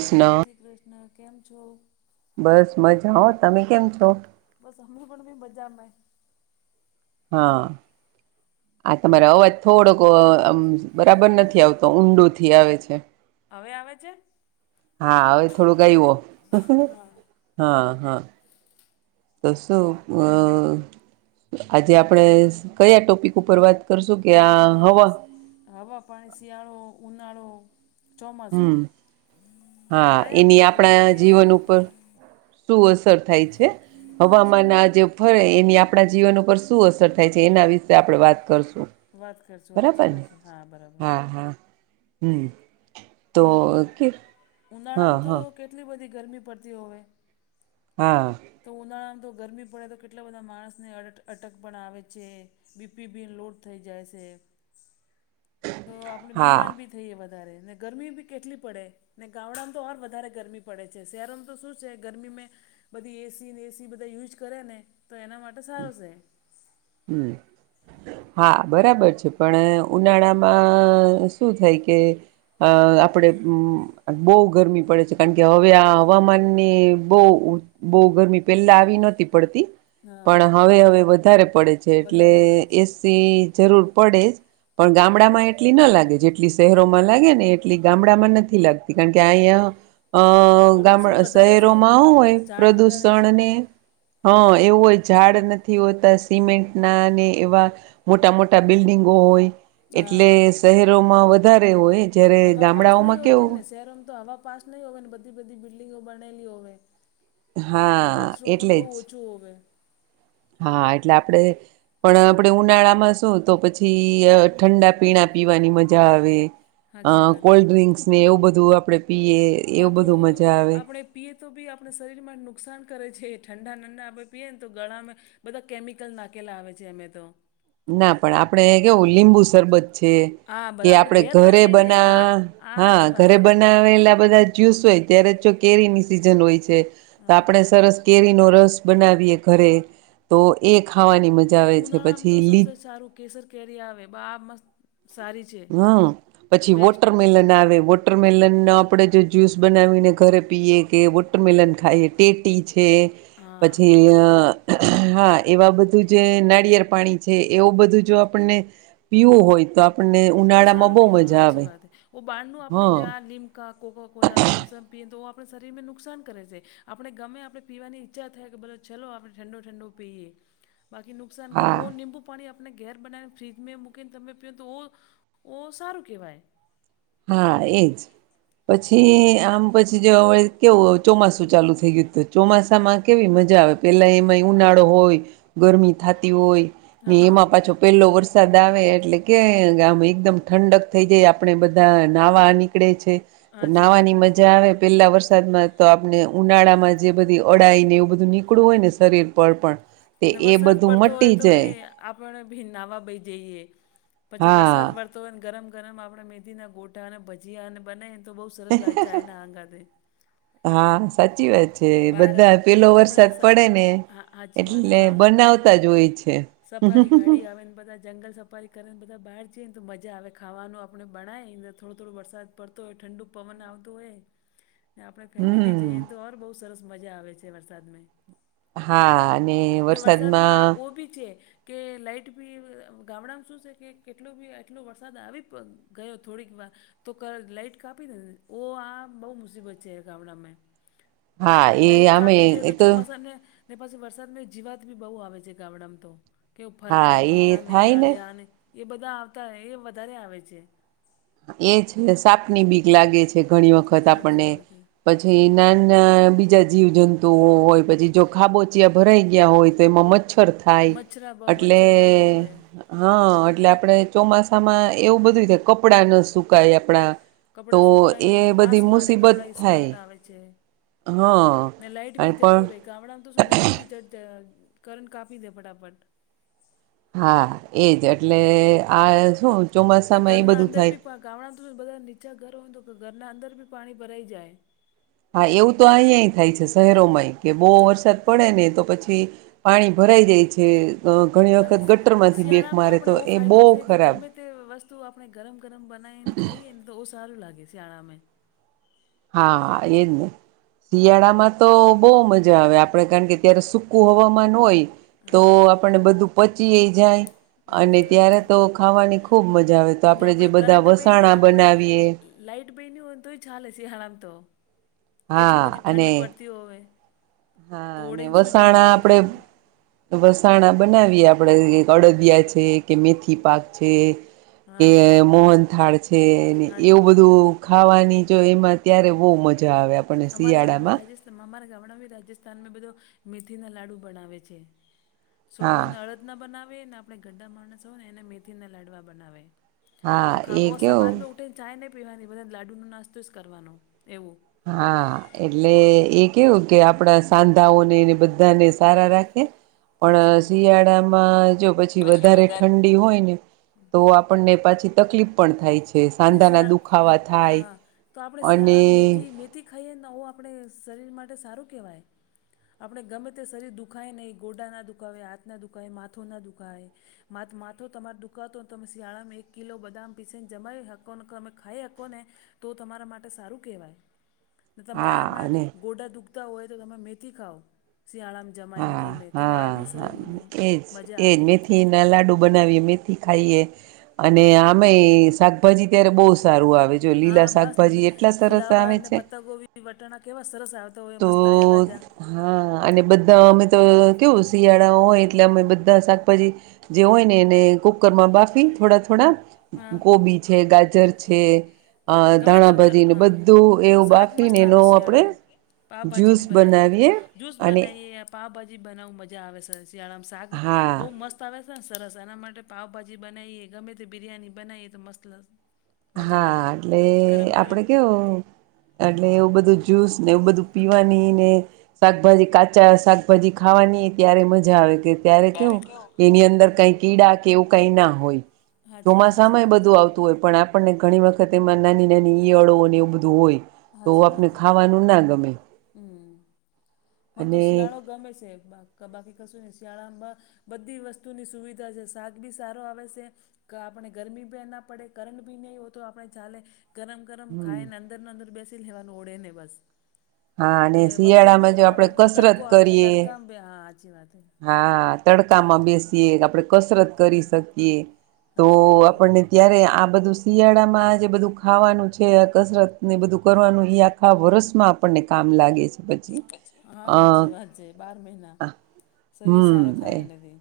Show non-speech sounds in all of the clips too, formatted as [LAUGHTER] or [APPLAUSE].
સ્ન શ્રી કૃષ્ણ કેમ છો. બસ મજા હો તમે કેમ છો? બસ અમે પણમે બજામાં હા આ તમારે અવાજ થોડોક આમ બરાબર નથી આવતો ઊંડોથી આવે છે. હવે આવે છે, હા હવે થોડુંક આયવો હા [UNINTELLIGIBLE] હ હ તોસું [UNINTELLIGIBLE] આજે આપણેે કયા ટોપિક ઉપર વાત કરશું? કે આ હવા હવા પાણ સિયાળો ઉનાળો ચોમાસું હમ્મ, હા એની કયા આપણા રીતથી જીવન ઉપર શું અસર થાય છે, સાચી હવામાન વાત આ જે ફરે એની આપણા જીવન ઉપર શું અસર થાય છે એના વિશે આપણે વાત કરશું. વાત કરશું હાચી બરાબર વાત હે હા, બરાબર હા હમ્મ કે ઉ હા ઉનાળામાં તો હા કેટલી બધી ગરમી પડતી હોવે, હા તો ઉનાળામાં તો ગરમી પડે તો કેટલા બધા માણસને અટ અટક પણ આવે છે. બીપી બિન લોડ થઈ જાય સે, તો આપડે હા બીમાર ભી થઈએ વધારે ને ગરમી બી કેટલી પડે, ને ગામડામાં તો ઓર વધારે ગરમી પડે છે, શહેરોમાં તો શું છે ગરમીમેં બધી એસી નેસી બધા યુઝ કરે ને તો એના માટે સારો સે. હમ્મ હા, બરાબર છે પણ ઉનાળામાં શું થાય કે અ આપણે [UNINTELLIGIBLE] બહુ ગરમી પડે છે કારણ કે હવે આ હવામાનને બવ બહુ ગરમી પેલા આવી નહતી પડતી હા પણ હવે હવે વધારે પડે છે, એટલે વધારે પડે છે. એસી જરૂર પડે જ, પણ ગામડામાં એટલી ના લાગે જેટલી શહેરોમાં લાગે ને એટલી ગામડામાં નથી લાગતી. કારણ કે આયા અ પ્રદૂષણ ગામડા વધારે છે શહેરોમાંહુ હોય ઝાડ વધારે છે. પ્રદુષણ ને હા એવું હોય ઝાડ નથી હોતા સિમેન્ટ ના ને એવા મોટા મોટા બિલ્ડિંગો હોય, હા. એટલે શહેરોમાં વધારે હોય, જયારે હવા પાસ નહી ગામડાઓમાં હોતી કેવું ને શહેરોમાં તો હવા પાસ નહી હોયને બધી બધી બિલ્ડિંગો બનાલી હોવે. હા વ્રસો પણ એટલે બહુ જ ઓછું હોવે. હા, એટલે આપડે પણ આપણે ઉનાળામાં શું તો પછી ઠંડા પીણા પીવાની મજા આવે. અ હાચી વાત હે. કોલ્ડ ડ્રિંક્સ ને એવું બધું આપડે પીએ તો એવું બધું આપણે મજા આવે. આપણે પીએ તો બી આપણા શરીરમાં નુકસાન કરે છે, ઠંડા નંડા આપણે પીએ ને તો ગળામાં બધા કેમિકલ નાખેલા આવે છે અમે તો ના પણ આપડે કેવું લીંબુ સરબત છે હા કે બસ આપડે ઘેર ઘરે બનાવી ને બના હા આ હા સાચી ઘરે વાત હે બનાવેલા બધા જ્યુસ હોય ત્યારે જો કેરી ની સિઝન હોય છે તો હા આપણે સરસ કેરીનો રસ બનાવીએ ઘરે, તો એ ખાવાની મજા આવે છે પછી. ઉનાળામાં તો લીચ સબથી સારું કેસર કેરી આવે બા મસ્ત સારી છે હમ પછી બેસ્ટ વોટર મિલન આવે વ વોટરમેલનનો આપણે જો જ્યુસ બનાવીને ઘરે પીએ કે વોટરમેલન ખાઈએ ટેટી છે. હા પછી હા એવા બધું જે નાળિયેળ પાણી છે એવું બધું જો આપણને પીવું હોય તો આપણને ઓ ઉનાળા માં સારું બહુ કહેવાય મજા સાચી આવે. વાત હે. ઓ બાઢનું હ આપણે જ્યાં લીમ કકા કોકા કોલા થમસમ પીએ તો આપણા શરીરને નુકસાન કરે છે, આપણે ગમે આપણે પીવાની ઈચ્છા થાય કે બ ચાલલો આપણે ઠંડો ઠંડો પીએ બાકીનું નુકસાન કરે હા ઓબુ પાણી આપણે ઘેર બનાવીને ફ્રીજમાં મૂકીને તમે પીઓ તો ઓ સારું કેવાય. હા એજ. પછી આમ પછી જે હવે કેવું ચોમાસું ચાલુ થઈ ગયું હતું. ચોમાસામાં કેવી મજા આવે પહેલાં એમાંય ઉનાળો હોય ગરમી થતી હોય. ને એમાં પાછો પેલો વરસાદ આવે એટલે કે આમ એકદમ ઠંડક થઈ જાય આપે બધા. બધા નાહવા નીકળે છે, તો નાહવા ની નાહવાની મજા આવે પેલા વરસાદમાં તો આપણે ઉનાળા માં જે બધી અડાઈ ને એવું બધું નીકળવું હા જ. હોય ને શરીર પર પણ. તે ને એ વરસાદ બધું પડતો હોય મટી તો જાય બી આપણે ભી નાવા બહી જઈએ, પછી વરસાદ હા વર તોને ગરમ ગરમ આપણેે મેંદી ના ગોઠા અને ભજીયા અને બનેને તો બહુ સરસ લાગે ચાયના આંગા. [UNINTELLIGIBLE] હા સાચી વા છે. જે બહાર બધા પેલો આપણે વરસાદ સ પડે ને હા હાચી વાત એટલે સ બનાવતા જ હોય છે. સફારી ગાડી આવે ને બધાચ. જંગલ સફારી કરે ને બધા બહાર જઈને તો મજા આવે ખાવાનું આપણે બણાયને થોડો થોડો વરસાદ પડતો હોય ઠંડુ પવન આવતો હોય. ને આપણે ફેમિલી હમ જઈને તો ઓર બહુ સરસ મજા આવે છે વરસાદમાં. હા અને ને વરસાદમાં ઓ ભી છે. કે લાઇટ બી ગામડામાં શું છે કે કેટલો બી આટલો વરસાદ આવી ગયો થોડીક વાર તો લાઈટ કાપી નેને ઓ આ બહુ મુસીબત છે ગામડામાં. હા એ લાઈટ આમે કાપી દે એ તો ચોમાસાને, પાછ વરસાદમાં જીવાત બી બહુ આવે છે ગામડામાં તો. કેવું હા ફરકા એ બીજાને એ થાય અળિયા ને એ બધા આવતા એ વધારે આવે છે. એ છે સાપની બીક લાગે છે ઘણી વખત હાચી આપણને. વાત હે. પછી નાના બીજા જીવજંતુઓ હોય પછી જો ખાબોચિયા ભરાઈ ગયા હોય, તો એમાં મચ્છ ખર થાય, મચ્છરા બહુ એટલે મચ્છર બહુ હોવે હા એટલે આપણે ચોમાસામાં એવું બધુંીતે કપડાં ન સુકાય આપણા. તો કપડાં સુકાય નહ એ વાસ બધી મારે મુસીબત કપડા ઈસ્માઈલ થાય આવે છે. હા ના લાઈટ ભ અને જત પણ રહે. ગામડામાં તો શું લાઈટ બી જ કરણ કાપી હતી ફટાફટ. હા એજ એટલે આ શું ને ચોમાસામાં એ ઘરના બધું અંદર થાય. બી ગામડા તો બધા નીચા ઘર હોય તો કે ઘરના અંદર બી પાણી ભરાઈ જાય. હા એવું તો અહીયાં થાય છે શહેરોમાંય કે બહુ વરસાદ પડે ને તો પછી પાણી ભરાઈ જાય છે ઘણી ખાલી વખત ગટરમાંથી બેક શિયાળામાં મારે આપણે તો એવો એ ફાયદો બહુ છે કે ખરાબ. ગમે વસ્તુ આપણે ગરમ ગરમ બનાવીને ખાઈએ ને તો બહ સારું લાગે શિયાળામાં. હા એજને. શિયાળામાં તો બહુ મજા આવે આપડ કારણ કે અત્યારે સુૂકું હવામાન હોય. તો હા આપણે બધું પચીયે જાય. અને સાચી વાત ત્યારે હે તો ખાવાની ખુબ મજા આવે તો ને આપડણે જે આપણે બધા કરંટ ભાઈને વસાણા બનાવીએ. આપણે લાઈટ બે ન હો તો ચાલ હ સ હળમ તો. કેટલી હા બધી અને ઠંડ પડતી હોવે તો હા અને ઓળીને સુું જઈએ વસાણા આપડે બ્લેન્કેટમાં વસાણા બનાવીએ આપડ અડદિયા છે કે મેથી પાક છે. કે હા મોહન થાળ છે હાચી એવું વાત હે બધું ખાવાની જો એમાં ત્યારે બહુ મજા આવે આપણને અમારા નામમાં શિયાળામાં રાજેશ? અમારા ગામડા રાજસ્થાનમાં બધો મેથી ના લાડુ બનાવે છે. હા છોકરોને અડદ રના બનાવે ને આપણે ગ્ડા માણસો ને એને મેથી લાડવા બનાવે. હા તો એ ખા સવાર કેવું મેં ઉઠીને ચાાય નહી પીવાની બધા લાડુ ન નાસ્તો જ કરવાનો એવું. હા એટલે એ કેવું કે આપડા સાંધાઓને બધાને સારા રાખે. હાચી પણ વાત શિયાળામાં જો પછી વધારે ઠંડ. હોને તો આપણને પાછી તકલીફ પણ થાય છે. ને સાંધાના શિયા દુખાવા થાય તો આપણે શિયાળા મેથી અને મેથી ખાઈએ ને આવું આપણે શરીર માટે સારું કહેવાય. આપણે ગમે તે શરીર દુખાય નહીં ગોડા ના દુખે હાથના દુખાયે માથો ના દુખાય મા માથ તમારા દુકાતો તમે શિયાળામાં એક કિલો બદામ પીસે ને જમાય. હકો તમે ખાઈ હકો ને તો તમારા માટે સારું કહેવાય તમારા હા એમાં અને ગોડા દુખતા હોય તો તમે મેથી ખાવ શિયાળામાં જમાઈને હા ઘી મેં તો હા આ બી સૌ હા એજ મજા એજ આવે મેથી ના લાડુ બનાવીએ મે થી ખાઈએ અને આમે શાકભાજી ત્યારે બહુ સારું આવે છે. હા બસ ફુલાવર અનેને છે પત્ત ગોબી એ વટણા કેવા સરસ આવતા હોય તો મત તાજા તાજા. હા અને બધા અમે તો કેવું શિયાળા હોય એટલે અમે બધા શાકભાજી જે હોય ને એને કુકર માં બાફી થોડા થોડા હા ગબી છે ગાજર છે. આ ગમે તે ધાણાભાજી, ને હા બધું એવું બાફી ને એનો આપડે. પાાવભાજી ભી બનાઈએ જૂસ અને બનાઈએ આપ પાઉભાજી બનાવું મજા આવેશે શિયાળામાં શાક હા બહુ મસ્ત. મસ્તા આવે છે ને સરસ એના માટે પાાવભાજી બનાવીએ ગમે તે બિરયાની બનાવીએ તો મસ્તસ. હા એટલે આપડે કેવ એટલે એવું બધું જ જ્યુસ ને એવું બધું પીવાની ને શાકભાજી કાચા શાકભાજી ખાવાની ત્યારે મજા આવે કે ત્યારે કેવું એની અંદર કઈ કીડા કે એવું કઈ ના હોય હાચી હાચી ચોમાસામાં એ વાત છે બધું આવતું તું હોય પણ આપણને ઘણી વખત એમાં નાની નાની ઈયળો અને એવું બધું હોય. તો હાચી આપને વાત હે ખાવાનું ના ગમે. હમ મને તો અને શિયાળો ગમે છે. ક બાકી કશું નહી શિયાળામાં બધી વસ્તુની સુવિધા છે શાક બી સારો આવે છે. આપણે ગરમી બ ના પડે કરંટ ભી નહીં હો તો આપણે ચાલે ગરમ. ગરમ ખાય હમ ને અંદર ન અંદર બેસી લેવાનું ઓળે ને બસ હા ને અને બપોર મે શિયાળામાં જો આપણે ગામડામાં તો તડકો કસરત આવે કરીએ તડકામાં બે હા સાચી વાત. હા તડકામાં બેસીએ આપણેે કસરત કરી શકીએ તો સાચી વાત હે આપણને ત્યારે આ બધું શિયાળામાં જે બધું ખાવાનું છે કસરત ને બધું કરવાનું યાદ આા વર્ષમાં આપણને કામ લાગે છે. પછી હા અ સાચી વાત જ બાર મહિના શરીર સારો હમ એ થાય એનાથી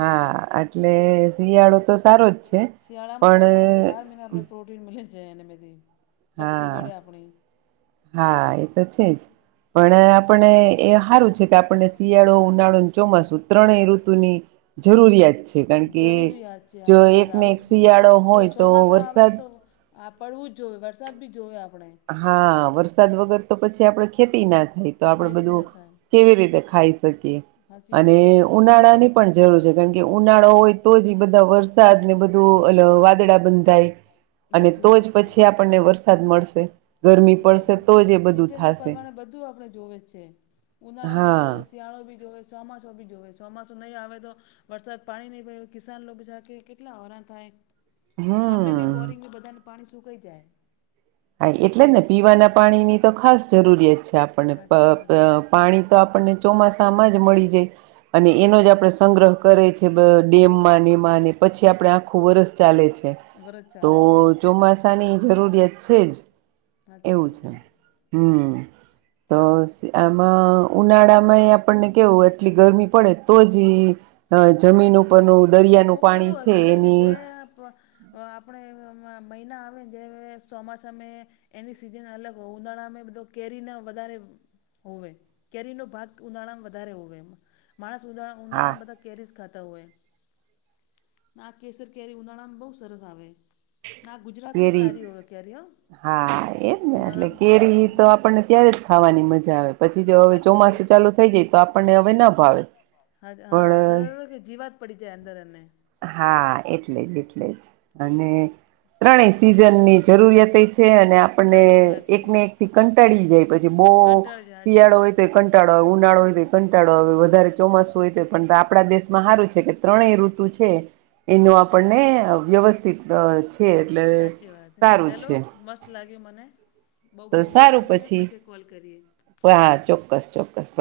હા એટલે શિયાળો તો સારો જ છે શિયાળામાં પણ ખાઈએ ને તો બાર મહિને આપને પ્રોટીન મી છે એનેથી હા હા એ તો છેજ. પણ આપણને એ સારું છે. કે આપણને શિયાળો ઉનાળો ચોમાસું ત્રણેય ઋતુની જરૂરિયાત છે. કારણ કે જરૂરી વાત છે જો સાચી વાત એકને આવું એક શિયાળો જ હોય તો છોમાસા આવે વરસાદ ને તો. આ પડવું જ જોઈએ વરસાદ બી જોઈએ આપણે હા વરસાદ વગર તો પછી આપડે ખેતી ના થાય તો આપડે ખેતી ન બધું થાય કેવી રીતે ખાઈ શકીએ સાચી અને વાત એ ઉનાળા ની પણ જરૂર છે. કારણ કે ઉનાળો હોય તો જ બધા વરસાદ ને બધું વાદળા બંધ થાય. અને સાચી તો વાત જ છે પછી આપણને વરસાદ મળશે. ગરમી સાચી વાત પડશે તો જ એ બધું સીઝન ના થશે પરમાણે બધું આપડણે જોવે છે ઉનાળો બી હા જોવે શિયાળો બી જોએ ચોમાસું બી જોવેએ ચોમાસું નહીં આવે તો વરસાદ પાણી નહી પડે કિસાન લોકો બીજા કે કેટલા હેરાન થાય. હમ આપણે બી બોરિંગ હા બધાને પાણી સુકાઈ જાય. હા એટલે જ ને પીવાના પાણીની તો ખાસ જરૂરિયાત છે આપણને પ સાચી વાત પ હે પાણી તો આપણને ચોમાસામાં જ મળી જાય અને સાચી એનો જ વાત આપણે સંગ્રહ કરે છે. ડેમમાં મા પછી આપડણે આખું વર્ષ ચાલે છે. વરજ તો ચાલે છે ચોમાસા ચોમાસાની જરૂરિયાત છે જ સાચી એવું વાત છે હે હમ તો આમાં ઉનાળા માં એ આપણને કેવું એટલી ગરમી પડે તો જ અ જમીન ઉપરનું દરિયાનું પાણી છે. એની આપ આપણે મહિના આવે ને જે ચોમાસામે એની સીઝન અલગ હો ઉનાળામાં બધો કેરી ન વધારે હોવે કેરી નો ભાગ ઉનાળા વધારે હોવે માણસ ઉ હા ઉનાળા બધા કેરી ખાતે હોય આ કેસર કેરી ઉનાળામાં બહુ સરસ આવે. ના ગુજરાત મે કેરી સારી હોય ક ર હો હા એમ ને એટલે કેરી ઉનાળામાં તો આપણને ત્યારે જ ખાવાની મજા આવે પછી જો હવે સાચી વાત ચોમાસું હે. ચાલુ થઈ જાય તો આપણને હવે ના ભાવે હા પણ હા કે જીવાત પડી જાય અંદર એને હા એટલે જ એટલે જ અને ત્રણે સિઝનની જરૂરિયાત છે. અને આપ'ઔ આપને સાચી વાત હે, એકને એક થી કંટાળી જાય પછી બહ કંટાળ જાય સાચી શિયાળો વાત હોય હે. તો કટારો કટાડોય ઉનાળો હોય તે કંટાળો આવે વધારે ચોમાસું હોય તે પણ આપણા દેશમાં સારું છે કે ત્રણેય ઋતુ છે. છે. એનો આપણને વ્યવસ્થિત છે. એટલે અચછી વાત હૈ સારું ચલો છે મસ્ત-' ત લાગે મને બહુ તો ગમ્યું સારું પણ છે પછી કોલ કરીએ હા ચોક્કસ ચોક્કસ બ